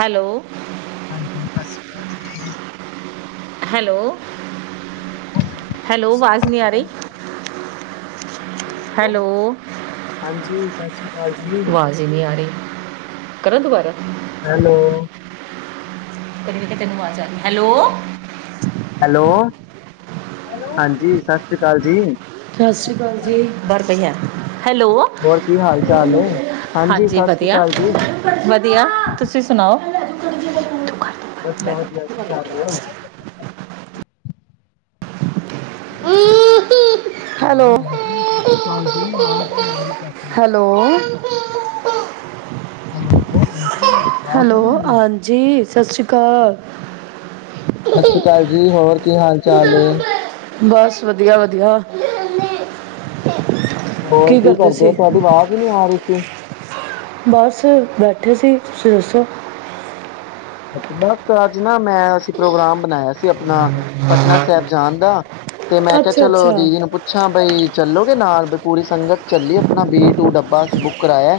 Hello ਹਾਂਜੀ ਸਤਿ ਸ੍ਰੀ ਅਕਾਲ ਜੀ। ਹੈਲੋ ਅਕਾਲ ਜੀ ਹੈਲੋ ਆਵਾਜ਼ ਸਤਿ ਸ਼੍ਰੀ ਅਕਾਲ ਨੀ ਆ ਰਹੀ। ਜੀ ਹੈਲੋ, ਹਾਂਜੀ ਸਾਸਰੀ ਆਵਾਜ਼ ਈ ਨੀ ਆ ਰਹੀ। ਕਰਾਂ ਦੁਬਾਰਾ। ਹੈਲੋ ਕਦੇ ਤੈਨੂੰ ਆਵਾਜ ਆ ਰਹੀ ਹੈਲੋ ਹੈਲੋ, ਹੈਲੋ ਹਾਂਜੀ ਸਤਿ ਸ੍ਰੀ ਅਕਾਲ ਜੀ। ਸਤਿ ਸ਼੍ਰੀ ਅਕਾਲ ਜੀ। ਬਾਹਰ ਪਈਆ। ਹੈਲੋ, ਹੋਰ ਕੀ ਹਾਲ ਚਾਲ ਹੈ ਹਾਂਜੀ ਸਤਿ ਸ਼੍ਰੀ ਵਧੀਆ ਅਕਾਲ ਜੀ ਵਧੀਆ, ਵਧੀਆ ਤੁਸੀਂ ਸੁਣਾਓ। ਵਧੀਆ ਵਧੀਆ ਕੀ ਕਰ ਰਹੇ ਹੋ ਹੈਲੋ ਹਾਂਜੀ ਸਤਿ ਸ੍ਰੀ ਅਕਾਲ ਜੀ ਆਵਾਜ਼ [unintelligible] ਆ ਰਹੀ ਤੁਹਾਡੀ ਹੈਲੋ ਹੈਲੋ ਹਾਂਜੀ ਆਵਾਜ਼ ਹੈਲੋ ਨਹੀਂ ਆ ਰਹੀ ਹਾਂਜੀ ਸਤਿ ਸ਼੍ਰੀ ਕਾਲ। ਸਤਿ ਸ਼੍ਰੀ ਅਕਾਲ ਜੀ ਹੋਰ ਕੀ ਹਾਲ ਚਾਲ ਏ? ਬਸ ਵਧੀਆ-ਵਧੀਆ। ਹੋਰ ਕੀ ਕਰਦੇ ਤੁਹਾਡੀ ਆਵਾਜ਼ ਈ ਨੀ ਆ ਰਹੀ ਸੀ। ਬਸ ਬੈਠੇ ਸੀ ਤੁਸੀਂ ਦੱਸੋ। ਬਸ ਅੱਜ ਨਾ ਮੈਂ ਅਸੀਂ ਪ੍ਰੋਗਰਾਮ ਬਣਾਇਆ ਸੀ ਆਪਣਾ, ਪਟਨਾ ਸਾਹਿਬ ਜਾਣ ਦਾ ਤੇ ਮੈਂ ਕਿਹਾ ਅੱਛਾ ਚਲੋ ਅੱਛਾ ਦੀਦੀ ਨੂੰ ਪੁੱਛਾਂ ਬਈ ਚੱਲੋਗੇ ਨਾਲ ਪੂਰੀ ਸੰਗਤ ਚੱਲੀ ਐ ਆਪਣਾ ਬੀ ਟੂ ਡੱਬਾ ਅਸੀਂ ਬੁੱਕ ਕਰਾਇਆ।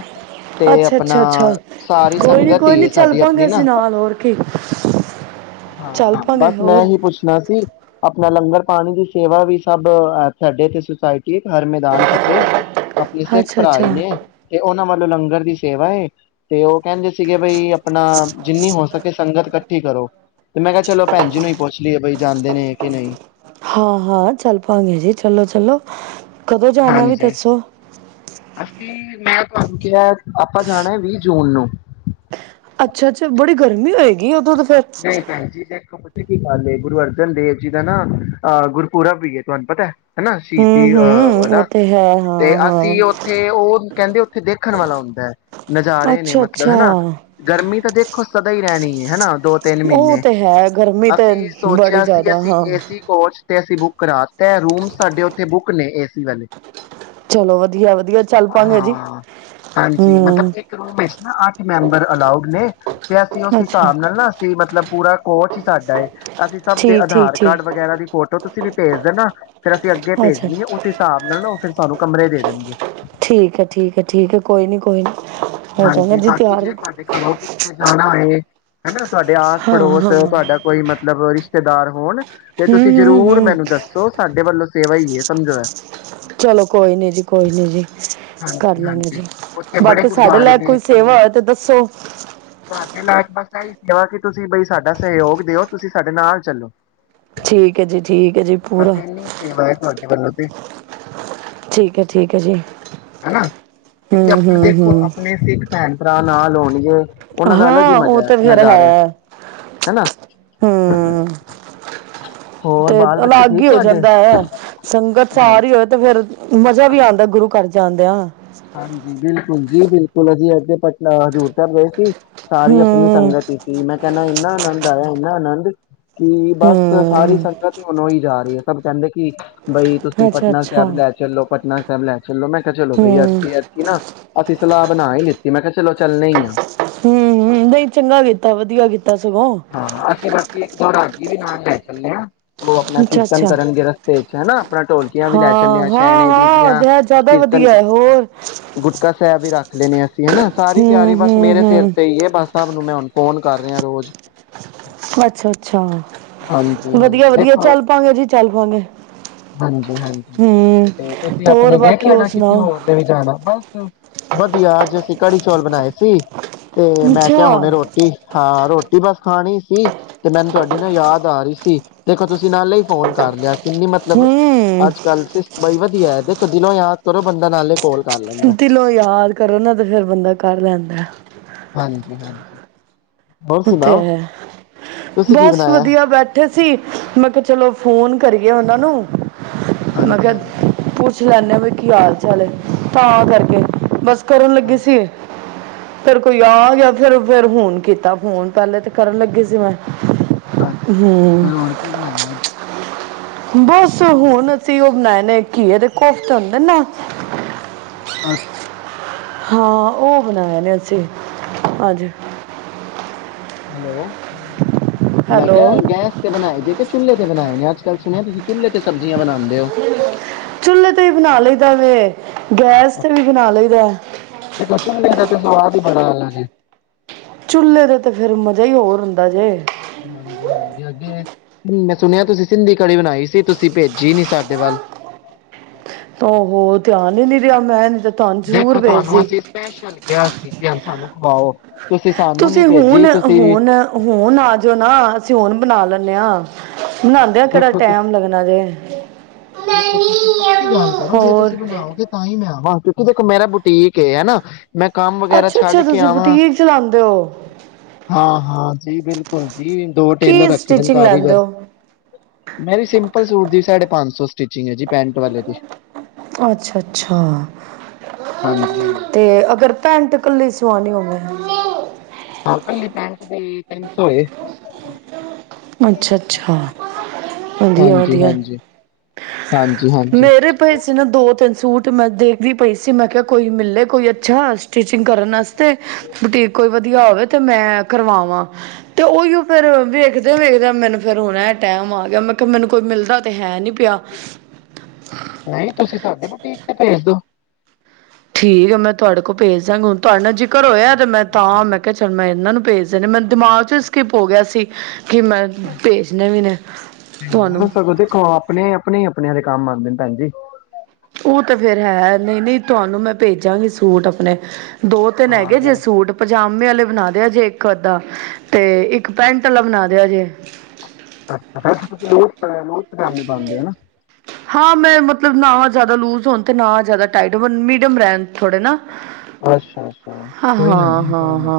ਤੇ ਅੱਛਾ ਆਪਣਾ ਅੱਛਾ ਅੱਛਾ ਸਾਰੀ ਕੋਈ ਨੀ ਸੰਗਤ ਕੋਈ ਹੀ ਨੀ ਹੈ ਸਾਡੀ ਚੱਲਪਾਂਗੇ ਆਪਣੀ ਅਸੀਂ ਨਾ ਨਾਲ। ਹੋਰ ਕੀ ਚੱਲ ਹਾਂ ਪਾਂਗੇ ਬਸ ਮੈਂ ਹੋਰ ਏਹੀ ਪੁੱਛਣਾ ਸੀ। ਆਪਣਾ ਲੰਗਰ ਪਾਣੀ ਦੀ ਸੇਵਾ ਵੀ ਸਭ ਸਾਡੇ ਇਥੇ ਸੁਸਾਇਟੀ ਹਰ ਮੈਦਾਨ ਫਤਿਹ ਆਪਣੇ ਸਿੱਖ ਅੱਛਾ ਭਰਾ ਅੱਛਾ ਹੀ ਨੇ, ਤੇ ਉਹਨਾਂ ਵੱਲੋਂ ਲੰਗਰ ਦੀ ਸੇਵਾ ਏ ਤੇ ਉਹ ਕਹਿੰਦੇ ਸੀਗੇ ਬਈ ਆਪਣਾ ਜਿੰਨੀ ਹੋ ਸਕੇ ਸੰਗਤ ਇਕੱਠੀ ਕਰੋ, ਤੇ ਮੈਂ ਕਿਹਾ ਚਲੋ ਭੈਣ ਜੀ ਨੂੰ ਹੀ ਪੁੱਛ ਲਈਏ ਬਈ ਜਾਂਦੇ ਨੇ ਕਿ ਨਹੀਂ। ਹਾਂ-ਹਾਂ ਚੱਲ ਪਾਾਂਗੇ ਜੀ ਚੱਲੋ-ਚੱਲੋ। ਕਦੋਂ ਜਾਣਾ ਏ ਵੀ ਹਾਂਜੀ ਦੱਸੋ? ਅਸੀਂ ਮੈਂ ਤੁਹਾਨੂੰ ਕਿਹਾ ਆਪਾਂ ਜਾਣਾ ਵੀਹ ਜੂਨ ਨੂੰ। ਅੱਛਾ ਅੱਛਾ ਬੜੀ ਗਰਮੀ ਹੋਏਗੀ ਉਦੋਂ ਤੇ ਨਹੀਂ ਭੈਣ ਜੀ ਦੇਖੋ ਕੀ ਗਲ ਏ ਗੁਰੂ ਅਰਜਨ ਦੇਵ ਜੀ ਦਾ ਨਾ ਅਹ ਗੁਰਪੁਰਾਬ ਵੀਏ ਤੁਹਾਨੂੰ ਪਤਾ ਹੈਨਾ ਹੂੰ ਸ਼ਹੀਦੀ ਹੂੰ ਅਹ ਉਹ ਹੈਨਾ ਤੇ ਹੈ ਤੇ ਹਾਂ ਹਾਂ ਅਸੀਂ ਉੱਥੇ ਉਹ ਕਹਿੰਦੇ ਉੱਥੇ ਦੇਖਣ ਵਾਲਾ ਹੁੰਦਾ ਹੈ ਨਜ਼ਾਰੇ ਨੇ ਅੱਛਾ ਮਤਲਬ ਅੱਛਾ ਹੈਨਾ ਗਰਮੀ ਤਾਂ ਦੇਖੋ ਸ ਸਦਾ ਹੀ ਰਹਿਣੀ ਹੈ ਹੈਨਾ ਦੋ ਤਿੰਨ ਉਹ ਮਹੀਨੇ ਤੇ ਹੈ ਗਰਮੀ ਤੇ ਅਸੀਂ ਬੜੀ ਸੋਚਿਆ ਸੀ ਜ਼ਿਆਦਾ ਅਸੀਂ ਹਾਂ ਏਸੀ ਕੋਚ ਅਸੀਂ ਬੁੱਕ ਕਰਾ ਤੇ ਰੂਮ ਸਾਡੇ ਉੱਥੇ ਬੁੱਕ ਨੇ ਏ ਸੀ ਵਾਲੇ ਚਲੋ ਵਧੀਆ ਵਧੀਆ ਚੱਲ ਪਾਂਗੇ ਜੀ ਹਾਂ ਹਾਂਜੀ ਮਤਲਬ ਹਮ ਇੱਕ ਰੂਮ ਵਿੱਚ ਨਾ ਅੱਠ ਮੈਂਬਰ ਅਲਾਊਡ ਨੇ ਤੇ ਅਸੀਂ ਉਸ ਅੱਛਾ ਹਿਸਾਬ ਨਾਲ ਨਾ ਮਤਲਬ ਪੂਰਾ ਕੋਚ ਹੀ ਸਾਡਾ ਐ ਅਸੀਂ ਸਭ ਦੇ ਠੀਕ ਠੀਕ ਆਧਾਰ ਕਾਰਡ ਠੀਕ ਵਗੈਰਾ ਦੀ ਫੋਟੋ ਤੁਸੀਂ ਵੀ ਭੇਜ ਦੇ ਨਾ ਫੇਰ ਅਸੀਂ ਅੱਗੇ ਅੱਛਾ ਭੇਜਣੀ ਆ ਉਸ ਹਿਸਾਬ ਨਾਲ ਉਹ ਫਿਰ ਤੁਹਾਨੂੰ ਕਮਰੇ ਦੇ ਦੇਣਗੇ ਠੀਕ ਹੈ ਠੀਕ ਹੈ ਠੀਕ ਹੈ ਕੋਈ ਨੀ ਕੋਈ ਨੀ ਹੋ ਜਾਗਾ ਹਾਂਜੀ ਜੀ ਬਾਕੀ ਜੇ ਤਿਆਰ ਤੁਹਾਡੇ ਘਰੋਂ ਕਿਸੇ ਨੇ ਜਾਣਾ ਹੋਏ ਹੈਨਾ ਤੁਹਾਡੇ ਆਸ ਹਾਂ ਪੜੋਸ ਹਾਂ ਹਮ ਤੁਹਾਡਾ ਕੋਈ ਮਤਲਬ ਰਿਸ਼ ਰਿਸ਼ਤੇਦਾਰ ਹੋਣ ਤੇ ਤੁਸੀਂ ਹਮ ਜ਼ਰੂਰ ਹਮ ਮੈਨੂੰ ਦੱਸੋ ਸਾਨੂੰ ਦੇ ਵੱਲੋਂ ਸੇਵਾ ਹੀ ਸਮਝੋ ਐ ਚਲੋ ਕੋਈ ਨੀ ਜੀ ਕੋਈ ਨੀ ਜੀ ਕਰ ਹਾਂਜੀ ਲਾਂਗੇ ਹਾਂਜੀ ਜੀ ਉੱਥੇ ਬੜੇ ਬਾਕੀ ਸਾਡੇ ਗੁਰਦੁਆਰੇ ਲਾਇਕ ਨੇ ਕੋਈ ਤਾਂ ਸੇਵਾ ਹੋ ਤੇ ਦੱਸੋ ਤੁਹਾਡੇ ਬਸ ਇਹੀ ਸੇਵਾ ਕਿ ਤੁਸੀਂ ਬਈ ਸਾਡਾ ਸਹਿਯੋਗ ਦਿਓ ਤੁਸੀਂ ਸਾਡੇ ਨਾਲ ਚੱਲੋ ਠੀਕ ਹੈ ਜੀ ਠੀਕ ਹੈ ਜੀ ਪੂਰਾ ਬਦ ਤੇ [unintelligible] ਠੀਕ ਹੈ ਠੀਕ ਹੈ ਜੀ ਹਨਾ ਹਮ ਕਿਉਂਕਿ ਆਪਣਾ ਹਮ ਦੇਖੋ ਹਮ ਆਪਣੇ ਸਿੱਖ ਭੈਣ ਆਪਰਾ ਨਾ ਲਾਉਣਗੇੇ ਹਾਂ ਉਹ ਤੇ ਫੇਰ ਹੈ ਹਨਾ ਹਮ ਹੋਰ ਤੇ ਬਾਲ ਬੱਚੇ ਅਲੱਗ ਠੀਕ ਹੀ ਹੋ ਤੁਹਾਡੇ ਜਾਂਦਾ ਹੈ ਸੰਗਤ ਹਾਂ ਸਾਰੀ ਹੀ ਹੋਏ ਤੇ ਫਿਰ ਮਜ਼ਾ ਵੀ ਆਉਂਦਾ ਗੁਰੂ ਘਰ ਜਾਂਦਿਆਂ ਹਾਂਜੀ ਬਿਲਕੁਲ ਜੀ ਬਿਲਕੁਲ ਅਸੀਂ ਅ ਪਟਨਾ ਹਜ਼ੂਰ ਸਾਹਿਬ ਗਏ ਸੀ। ਸਾਰੀ ਆਪਣੀ ਹਮ ਸੰਗਤ ਹੀ ਸੀ ਮੈਂ ਕਹਿੰਦਾ ਇੰਨਾ ਆਨੰਦ ਆਇਆ ਇੰਨਾ ਆਨੰਦ ਕਿ ਬਸ ਸਾਰੀ ਹਮ ਸੰਗਤ ਹੀ ਮਨੋਈ ਜਾ ਰਹੀ ਹੈ ਸਭ ਕਹਿੰਦੇ ਕਿ ਬਈ ਤੁਸੀਂ ਅੱਛਾ ਪਟਨਾ ਸਾਹਿਬ ਅੱਛਾ ਲੈ ਚਲੋ ਪਟਨਾ ਸਭ ਲੈ ਚਲੋ ਮੈਂ ਕਿਹਾ ਚਲੋ ਭਈ ਹੂੰ, ਤੇ ਐਤਕੀ ਨਾ ਅਸੀਂ ਸਲਾਹ ਬਣਾ ਹੀ ਲਿੱਤੀ ਮੈਂ ਕਿਹਾ ਚਲੋ ਚੱਲਣੇ ਆ। ਨਹੀ ਚੰਗਾ ਕੀਤਾ ਵਧੀਆ ਕੀਤਾ। ਸਗੋਂ। ਹਾਂ ਅਸੀ ਬਾਕੀ ਜੀ ਵੀ ਨਾਲ ਲੈ ਚੱਲੇ ਆ। ਉਹ ਆਪਣਾ ਕੀਰਤਨ ਅੱਛਾ-ਅੱਛਾ। ਕਰਨਗੇ ਰਸਤੇ ਚ ਹੈਨਾ ਹਾਂ ਹਾਂ ਹਾਂ ਦਾ ਜ਼ਿਆਦਾ ਵਧੀਆ ਹੈ ਹੋਰ ਤੇ ਐ ਵੀ ਰੱਖ ਲੈਣੇ ਆ ਹਨਾ ਸਾਰੀ ਤਿਆਰੀ ਬਸ ਮੇਰੇ ਸਿਰ ਹੂੰ-ਹੂੰ-ਹੂੰ। ਤੇ ਹੀ ਹੈ ਬਸ ਸਬ ਨੂੰ ਮੈਂ ਹੁਣ ਫੋਨ ਕਰ ਰਿਹਾ ਰੋਜ਼ ਅੱਛਾ ਅੱਛਾ ਹਾਂਜੀ ਵਧੀਆ ਹਾਂਜੀ ਵਧੀਆ ਦੇਖੋ ਚੱਲ ਪਾਗੇ ਜੀ ਚੱਲ ਪਾਂਗੇ। ਹਾਂਜੀ ਹਾਂਜੀ ਹੂੰ ਤੇ ਤੁਸੀਂ ਹੋਰ ਆਪਣੇ ਦੇਖ ਬਾਕੀ ਹੋਰ ਲੈਣਾ ਕਿਸੇ ਸੁਣਾਓ। ਨੇ ਵੀ ਜਾਣਾ ਬਸ ਵਧੀਆ ਅੱਜ ਅਸੀਂ ਕੜੀ ਚੌਲ ਬਣਾਏ ਸੀ। ਤੇ ਮੈਂ ਕਿਹਾ ਹੁਣੇ ਅੱਛਾ। ਰੋਟੀ ਹਾਂ ਰੋਟੀ ਜੀ ਬਸ ਖਾਣੀ ਸੀ ਤੇ ਮੈਨੂੰ ਤੁਹਾਡੀ ਨਾ ਯਾਦ ਆ ਰਹੀ ਸੀ ਦੇਖੋ ਤੁਸੀਂ ਨਾਲੇ ਹੀ ਫੋਨ ਕਰ ਲਿਆ। ਕਿੰਨੀ ਮਤਲਬ ਹੂੰ ਅੱਜ ਕੱਲ ਸ ਬ ਵਧ ਆ ਹੈ ਦੇਖੋ ਦਿਲੋਂ ਯਾਦ ਕਰੋ ਬੰਦਾ ਨਾਲੇ ਕੋਲ। ਕਰ ਲੈਂਦਾ ਦਿਲੋਂ ਯਾਦ ਕਰੋ ਨਾ ਤੇ ਫੇਰ ਬੰਦਾ ਕਰ ਲੈਂਦਾ। ਹਾਂਜੀ ਹਾਂਜੀ ਹੋਰ ਓ ਤੇ ਸੁਣਾਓ ਹੈ। ਤੁਸੀਂ ਕੀ ਬਸ ਬਣਾਇਆ ਵਧੀਆ ਬੈਠੇ ਸੀ ਮੈਂ ਕਿਹਾ ਚਲੋ ਫ਼ੋਨ ਕਰੀਏ ਉਹਨਾਂ ਨੂੰ ਮੈਂ ਕਿਹਾ ਹਾਂਜੀ-ਹਾਂਜੀ, ਪੁੱਛ ਲੈਂਣੇ ਵ ਕੀ ਹਾਲ ਚਾਲ ਹੈ। ਤਾਂ ਕਰਕੇ ਬਸ ਕਰਨ ਲੱਗੀ ਸੀ। ਫੇਰ ਕੋਈ ਆ ਗਿਆ ਫੇਰ ਫਿਰ ਹੁਣ ਕੀਤਾ। ਹੁਣ ਪਹਿਲੇ ਤਾਂ ਕਰਨ ਲੱਗੇ ਸੀ ਮੈਂ ਅੱਛਾ ਅੱਛਾ ਹੂੰ ਫਿਰ ਹੋਣ ਕੀ ਬਣਾਇਆ ਅੱਜ ਬਸ ਹੁਣ ਅਸੀਂ ਉਹ ਬਣਾਏ ਨੇ ਘਏਦੇ ਕੋਫ ਹੁੰਦੇ ਨਾ [unintelligible] ਹਾਂ ਉਹ ਬਣਾਇਆ ਨੇ ਅਸੀਂ ਅਜ ਹੈਲੋ ਮੈਂ ਹੈਲੋ ਕਿਹਾ ਗੈਸ ਤੇ ਬਣਾਏ ਜੇ ਚੁੱਲੇ ਦੇ ਬਣਾਏ ਨੇ ਅਜ ਕੱਲ ਸੁਣਿਆ ਤੁਸੀਂ ਚੁੱਲੇ ਤੇ ਸਬੀਆਂ ਬਣਾ ਚੁੇਲੇ ਤੇ ਵੀ ਬਣਾ ਲੳ [unintelligible] ਗੈਸ ਤੇ ਵੀ ਬਣਾ ਲਈਦਾ ਹੈ ਦੇਖੋ ਚੁੱਲ੍ਹੇ ਦਾ ਸਵਾਦ ਹੀ ਬੜਾ ਹੈ ਚੁੇਲੇ ਤੇ ਤੇ ਫੇਰ ਮਜ਼ਾ ਹੀ ਹੋਰ ਹੁੰਦਾ ਜੇ ਹਾਂਜੀ ਹਾਂਜੀ ਅਗੇ ਮੈਂ ਸੁਣਿਆ ਤੁਸੀਂ ਸਿੰਧੀ ਕੜੀ ਬਣਾਈ ਸੀ ਤੁਸੀਂ ਭੇਜੀ ਨੀ ਸਾਡੇ ਵੱਲ ਤਾਂ ਉਹ ਧਿਆਨ ਹੀ ਨੀ ਰਿਹਾ ਮੈਂ ਨੀ ਤਾ ਦੇਖੋ ਤੁਹਾਨੂੰ ਅਸੀਂ ਸਪੈਸ਼ਲ ਕਿਹਾ ਸੀ ਕਿ ਇਹ ਸਾਨੂੰ ਖਵਾੳ ਤੁਸੀਂ ਹੁਣ ਹੁਣ ਹੁਣ ਆ ਜਾਓ ਨਾ ਅਸੀਂ ਹੁਣ ਬਣਾ ਲੈਂਦੇ ਹਾਂ ਬਣਾਉਂਦੇ ਆ ਕਿਹੜਾ ਦੇਖੋ ਤੁ ਟਾਈਮ ਲੱਗਣਾ ਜੇ ਦੇਖੋ ਤੁਸੀਂ ਪਕੀ ਗੱਲ ਕਰੋ ਜੇ ਹੋਰ ਤੁਸੀਂ ਬਣਾਓਗੇ ਤਾਂ ਹੀ ਮੈਂ ਆਵਾਂ ਕਿਉਂਕਿ ਦੇਖੋ ਮੇਰਾ ਬੁਟੀਕ ਇਹ ਹੈ ਨਾ ਮੈਂ ਕੰਮ ਵਗੈਰਾ ਅੱਛਾ ਛੱਡ ਅੱਛਾ ਕੇ ਤੁਸੀਂ ਆਵਾਂ ਬੁਟੀਕ ਚਲਾਉਂਦੇ ਹੋ ਹਾਂ ਹਾਂ ਜੀ ਬਿਲਕੁਲ ਜੀ ਦੋ ਟੇਲਰ ਕੀ ਰੱਖੇ ਨੇ ਸਟਿਚਿੰਗ ਲੈਂਦੇ ਕਾਰੀਗਰ ਹੋ ਮੇਰੀ ਸਿੰਪਲ ਸੂਟ ਦੀ ਸਾਢੇ ਪੰਜ ਸੌ ਸਟਿਚਿੰਗ ਹੈ ਜੀ ਪੈਂਟ ਵਾਲੇ ਦੀ ਅੱਛਾ ਅੱਛਾ ਹਾਂਜੀ ਹਾਂਜੀ ਤੇ ਅਗਰ ਭੈਣ ਕੱਲੀ ਸੁਆਣੀ ਹੌਏ ਹਾਂ ਕੱਲੀ ਪੈਂਟ ਦੇ ਤਿੰਨ ਸੌਏ ਅੱਛਾ ਅੱਛਾ ਵਧੀਆ ਹਾਂਜੀ ਵਧੀਆ ਹਾਂਜੀ ਹਾਂਜੀ ਹਾਂਜੀ ਮੇਰੇ ਪਏ ਸੀ ਨਾ ਦੋ ਤਿੰਨ ਸੂਟ ਮੈਂ ਦੇਖਦੀ ਪਈ ਸੀ ਮੈਂ ਕਿਹਾ ਕੋਈ ਮਿਲੇ ਕੋਈ ਅੱਛਾ ਸਟਿਚਿੰਗ ਕਰਨ ਵਾਸਤੇ ਬੁਟੀਕ ਕੋਈ ਵਧੀਆ ਹੋਵੇ ਤੇ ਮੈਂ ਕਰਵਾਵਾਂ ਤੇ ਉਹੀਓ ਫੇਿਰ ਵੇਖ ਵੇਖਦੇ ਮੈਨੂੰ ਫਿਰ ਹਣਾ ਟੈਮ ਆ ਗਿਆ ਮੈਂ ਕਿਹਾ ਮੈਨੂੰ ਕੋਈ ਮਿਲਦਾ ਤੇ ਹੈ ਨੀ ਪਿਆ ਨਹੀਂ ਤੁਸੀਂ ਸਾਡੇ ਬੁਟੀਕ ਤੇ ਭੇਜ ਦੋ ਠੀਕ ਆ ਮੈਂ ਤੁਹਾਡੇ ਕੋਲ ਭੇਜ ਦਾਂਗੀ ਹੁਣ ਤੁਹਾਡੇ ਜ ਘਰ ਹੋਇਆ ਤੇ ਮੈਂ ਤਾਂ ਮੈਂ ਕਿਹਾ ਚੱਲ ਮੈਂ ਇਹਨਾਂ ਨੂੰ ਭੇਜਦੇ ਨੇ ਮੈਨੂੰ ਦਿਮਾਗ ਚ ਸਕਿੱਪ ਹੋ ਗਿਆ ਸੀ ਕਿ ਮੈਂ ਭੇਜਣਾ ਵੀਨ ਤੁਹਾਨੂੰ ਸਗੋਂ ਦੇਖੋ ਆਪਣੇ ਆਪਣੇ ਆਪਣੇ ਦੇ ਕੰਮ ਆਉਂਦੇ ਨੇ ਭੈਣ ਜੀ ਉਹ ਤਾਂ ਫੇਰ ਹੈ ਨਹੀਂ ਨਹੀਂ ਤੁਹਾਨੂੰ ਮੈਂ ਭੇਜਾਂਗੀ ਸੂਟ ਆਪਣੇ ਦੋ ਤਿੰਨ ਹੈਗੇ ਜੇ ਹਾਂ ਸੂਟ ਪਜਾਮੇ ਆਲੇ ਬਣਾ ਦਿਆ ਜੇ ਇੱਕ ਅੱਧਾ, ਤੇ ਇੱਕ ਪੈਂਟ ਵਾਲਾ ਬਣਾ ਦਿਆ ਜੇ। ਅੱਛਾ ਜੀ, ਲੋਰ ਲੋਅਰ ਪਜਾਮੇ ਪਾਉਂਦੇ ਆ ਨਾ? ਹਾਂ ਮੈਂ ਮਤਲਬ ਨਾ ਜ਼ਿਆਦਾ ਲੂਜ ਹੋਣ ਤੇ ਨਾ ਜ਼ਿਆਦਾ ਟਾਈਟ ਹੋ ਮੀਡੀਅਮ ਰਹਿਣ ਥੋੜੇ ਨਾ ਅੱਛਾ-ਅੱਛਾ, ਕੋਈ ਨਾ ਜੀ, ਕੋਈ ਨਾ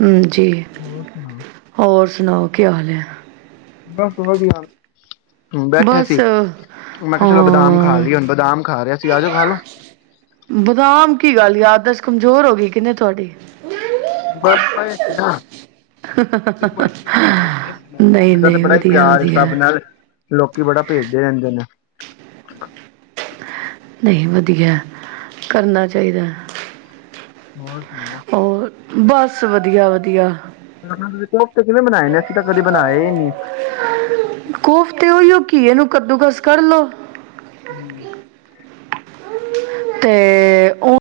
ਹੂੰ ਜੀ, ਹੋਰ ਸੁਣਾ? ਹੋਰ? ਸੁਣਾਓ ਕੀ ਹਾਲ ਆ? ਬਸ ਵਧੀਆ ਹੂੰ, ਬੈਠੇ ਬਸ ਸੀ ਮੈਂ ਕਿਹਾ ਚਲੋ ਬਦਾਮ ਖਾ ਹਾਂ ਲਈਏ ਹੁਣ ਬਦਾਮ ਖਾ ਰਿਹਾ ਸੀ। ਆਜੋ ਖਾ ਲੋ। ਬਦਾਮ ਕੀ ਗੱਲ ਯਾਦਾਸਤ ਕਮਜ਼ੋਰ ਹੋ ਗਈ ਕਿਹਨੇ ਤੁਹਾਡੀ ਬਸ ਪੇ ਸੀਗੇ। ਕਿਸੇ ਬਸ ਕਿਸੇ ਨੇ ਭੇਜੇ ਸੀਗੇ ਮੈਨੂੰ, ਨਹੀਂ ਮੇਰਾ ਤੇ ਨਹੀਂ ਬੜਾ ਹੀ ਵਧੀਆ ਪਿਆਰ ਹੈ ਵਧੀਆ ਸਭ ਨਾਲ ਲੋਕੀ ਬੜਾ ਭੇਜਦੇ ਰਹਿੰਦੇ ਨੇ। [unintelligible] ਨਹੀਂ ਵਧੀਆ ਕਰਨਾ ਚਾਹੀਦਾ। ਹੋਰ ਸੁਣਾਓ? ਹੋਰ ਬਸ ਵਧੀਆ-ਵਧੀਆ ਸੀਂ ਤਾਂ ਕਦੇ ਬਣਾਏ ਹੀ ਨਹੀਂ। ਕੋਫਤੇ ਉਹੀਓ ਕੀ ਇਹਨੂੰ ਕੱਦੂਕਸ ਕਰ ਲੋੋ। ਹੂੰ ਤੇ ਉਹ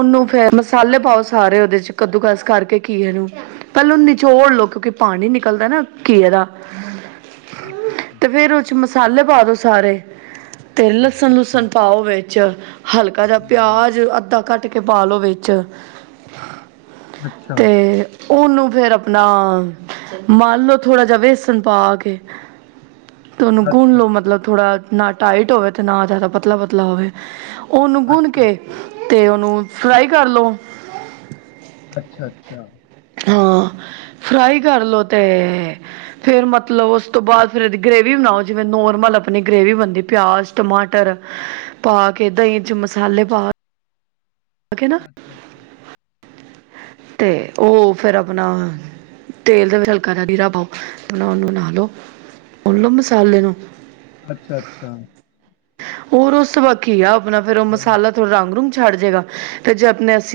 ਉਹਨੂੰ ਫਿਰ ਮਸਾਲੇ ਪਾਓ ਸਾਰੇ ਉਹਦੇ ਚ ਕੱਦੂਕਸ ਕਰਕੇ ਘੀਏ ਨੂੰ। ਪਹਿਲਾਂ ਨਿਚੋੜ ਲਓ ਕਿਉਂਕਿ ਪਾਣੀ ਨਿਕਲਦਾ ਨਾ ਘੀਏ ਦਾ ਤੇ ਫੇਰ ਉਹ 'ਚ ਮਸ ਸਾਲੇ, ਪਾ ਦਓ ਸਾਰੇ। ਤੇ ਲਸਣ, ਲੁਸਣ ਪਾਓਵੇ। ਚ ਹਲਕਾ ਜਿਹਾ ਪਿਆਜ, ਅੱਧਾ ਟ ਕੇ, ਪਾਲੋ ਵਿੱਚ ਅੱਛਾ ਤੇ ਉਹਨੂੰ ਫੇਰ ਆਪਣਾ ਮਲ ਲਓ, ਥੋੜ੍ਹਾ ਜਿਹਾ ਵੇਸਣ ਪਾ ਕੇ। ਅਤੇ ਉਹਨੂੰ ਗੁੰਨ ਅੱਛਾ ਲਓ, ਅੱਛਾ ਮਤਲਬ ਥੋੜ੍ਹਾ ਨਾ ਟਾਈਟ ਹੋਵੇ, ਤੇ ਨਾ ਜ਼ਿਆਦਾ ਪਤਲਾ-ਪਤਲਾ ਹੋਵੇ। ਉਹਨੂੰ ਗੁੰਨ ਅੱਛਾ ਕੇ, ਅੱਛਾ ਤੇ ਉਹਨੂੰ ਫਰਾਈ ਕਰਲੋ। ਅੱਛਾ, ਅੱਛਾ। ਹਾਂ, ਫਰਾਈ ਕਰ ਲਓ। ਤੇ ਫੇਰ, ਮਤਲਬ ਉਸ ਤੋਂ ਬਾਅਦ ਫਿਰ ਇਹਦੀ ਗ੍ਰੇਵੀ ਬਣਾਓ, ਜਿਵੇਂ ਨੋਰਮਲ ਆਪਣੀ ਗ੍ਰੇਵੀ ਬਣਦੀ, ਪਿਆਜ਼-ਟਮਾਟਰ ਪਾ ਕੇ, ਦਹੀਂ 'ਚ ਮਸਾਲੇ ਪਾ ਕੇ ਅੱਛਾ, ਅੱਛਾ। ਤੇ ਉਹ ਫਿਰ ਆਪਣਾ ਤੇਲ ਦੇ ਵਿੱਚ ਹਲਕਾ ਦਾ ਹੀ ਹੀਰਾ ਪਾਓ। ਆਪਣਾ ਉਹਨੂੰ ਹਿਲਾ ਲੋ, ਪੂਨ ਲਓ ਮਸਾਲੇ ਨੂੰ। ਅੱਛਾ, ਅੱਛਾ। ਹੋਰ ਉਸ ਵ ਖਿਆ ਆਪਣਾ ਫਿਰ ਉਹ ਚਲੋ ਮਸਾਲਾ, ਥੋੜਾ ਰੰਗ ਰੂੰਗ। ਛੱਡ ਜਏਗਾ, ਤੇ ਜੇ ਆਪਣੇ ਅਸੀਂ।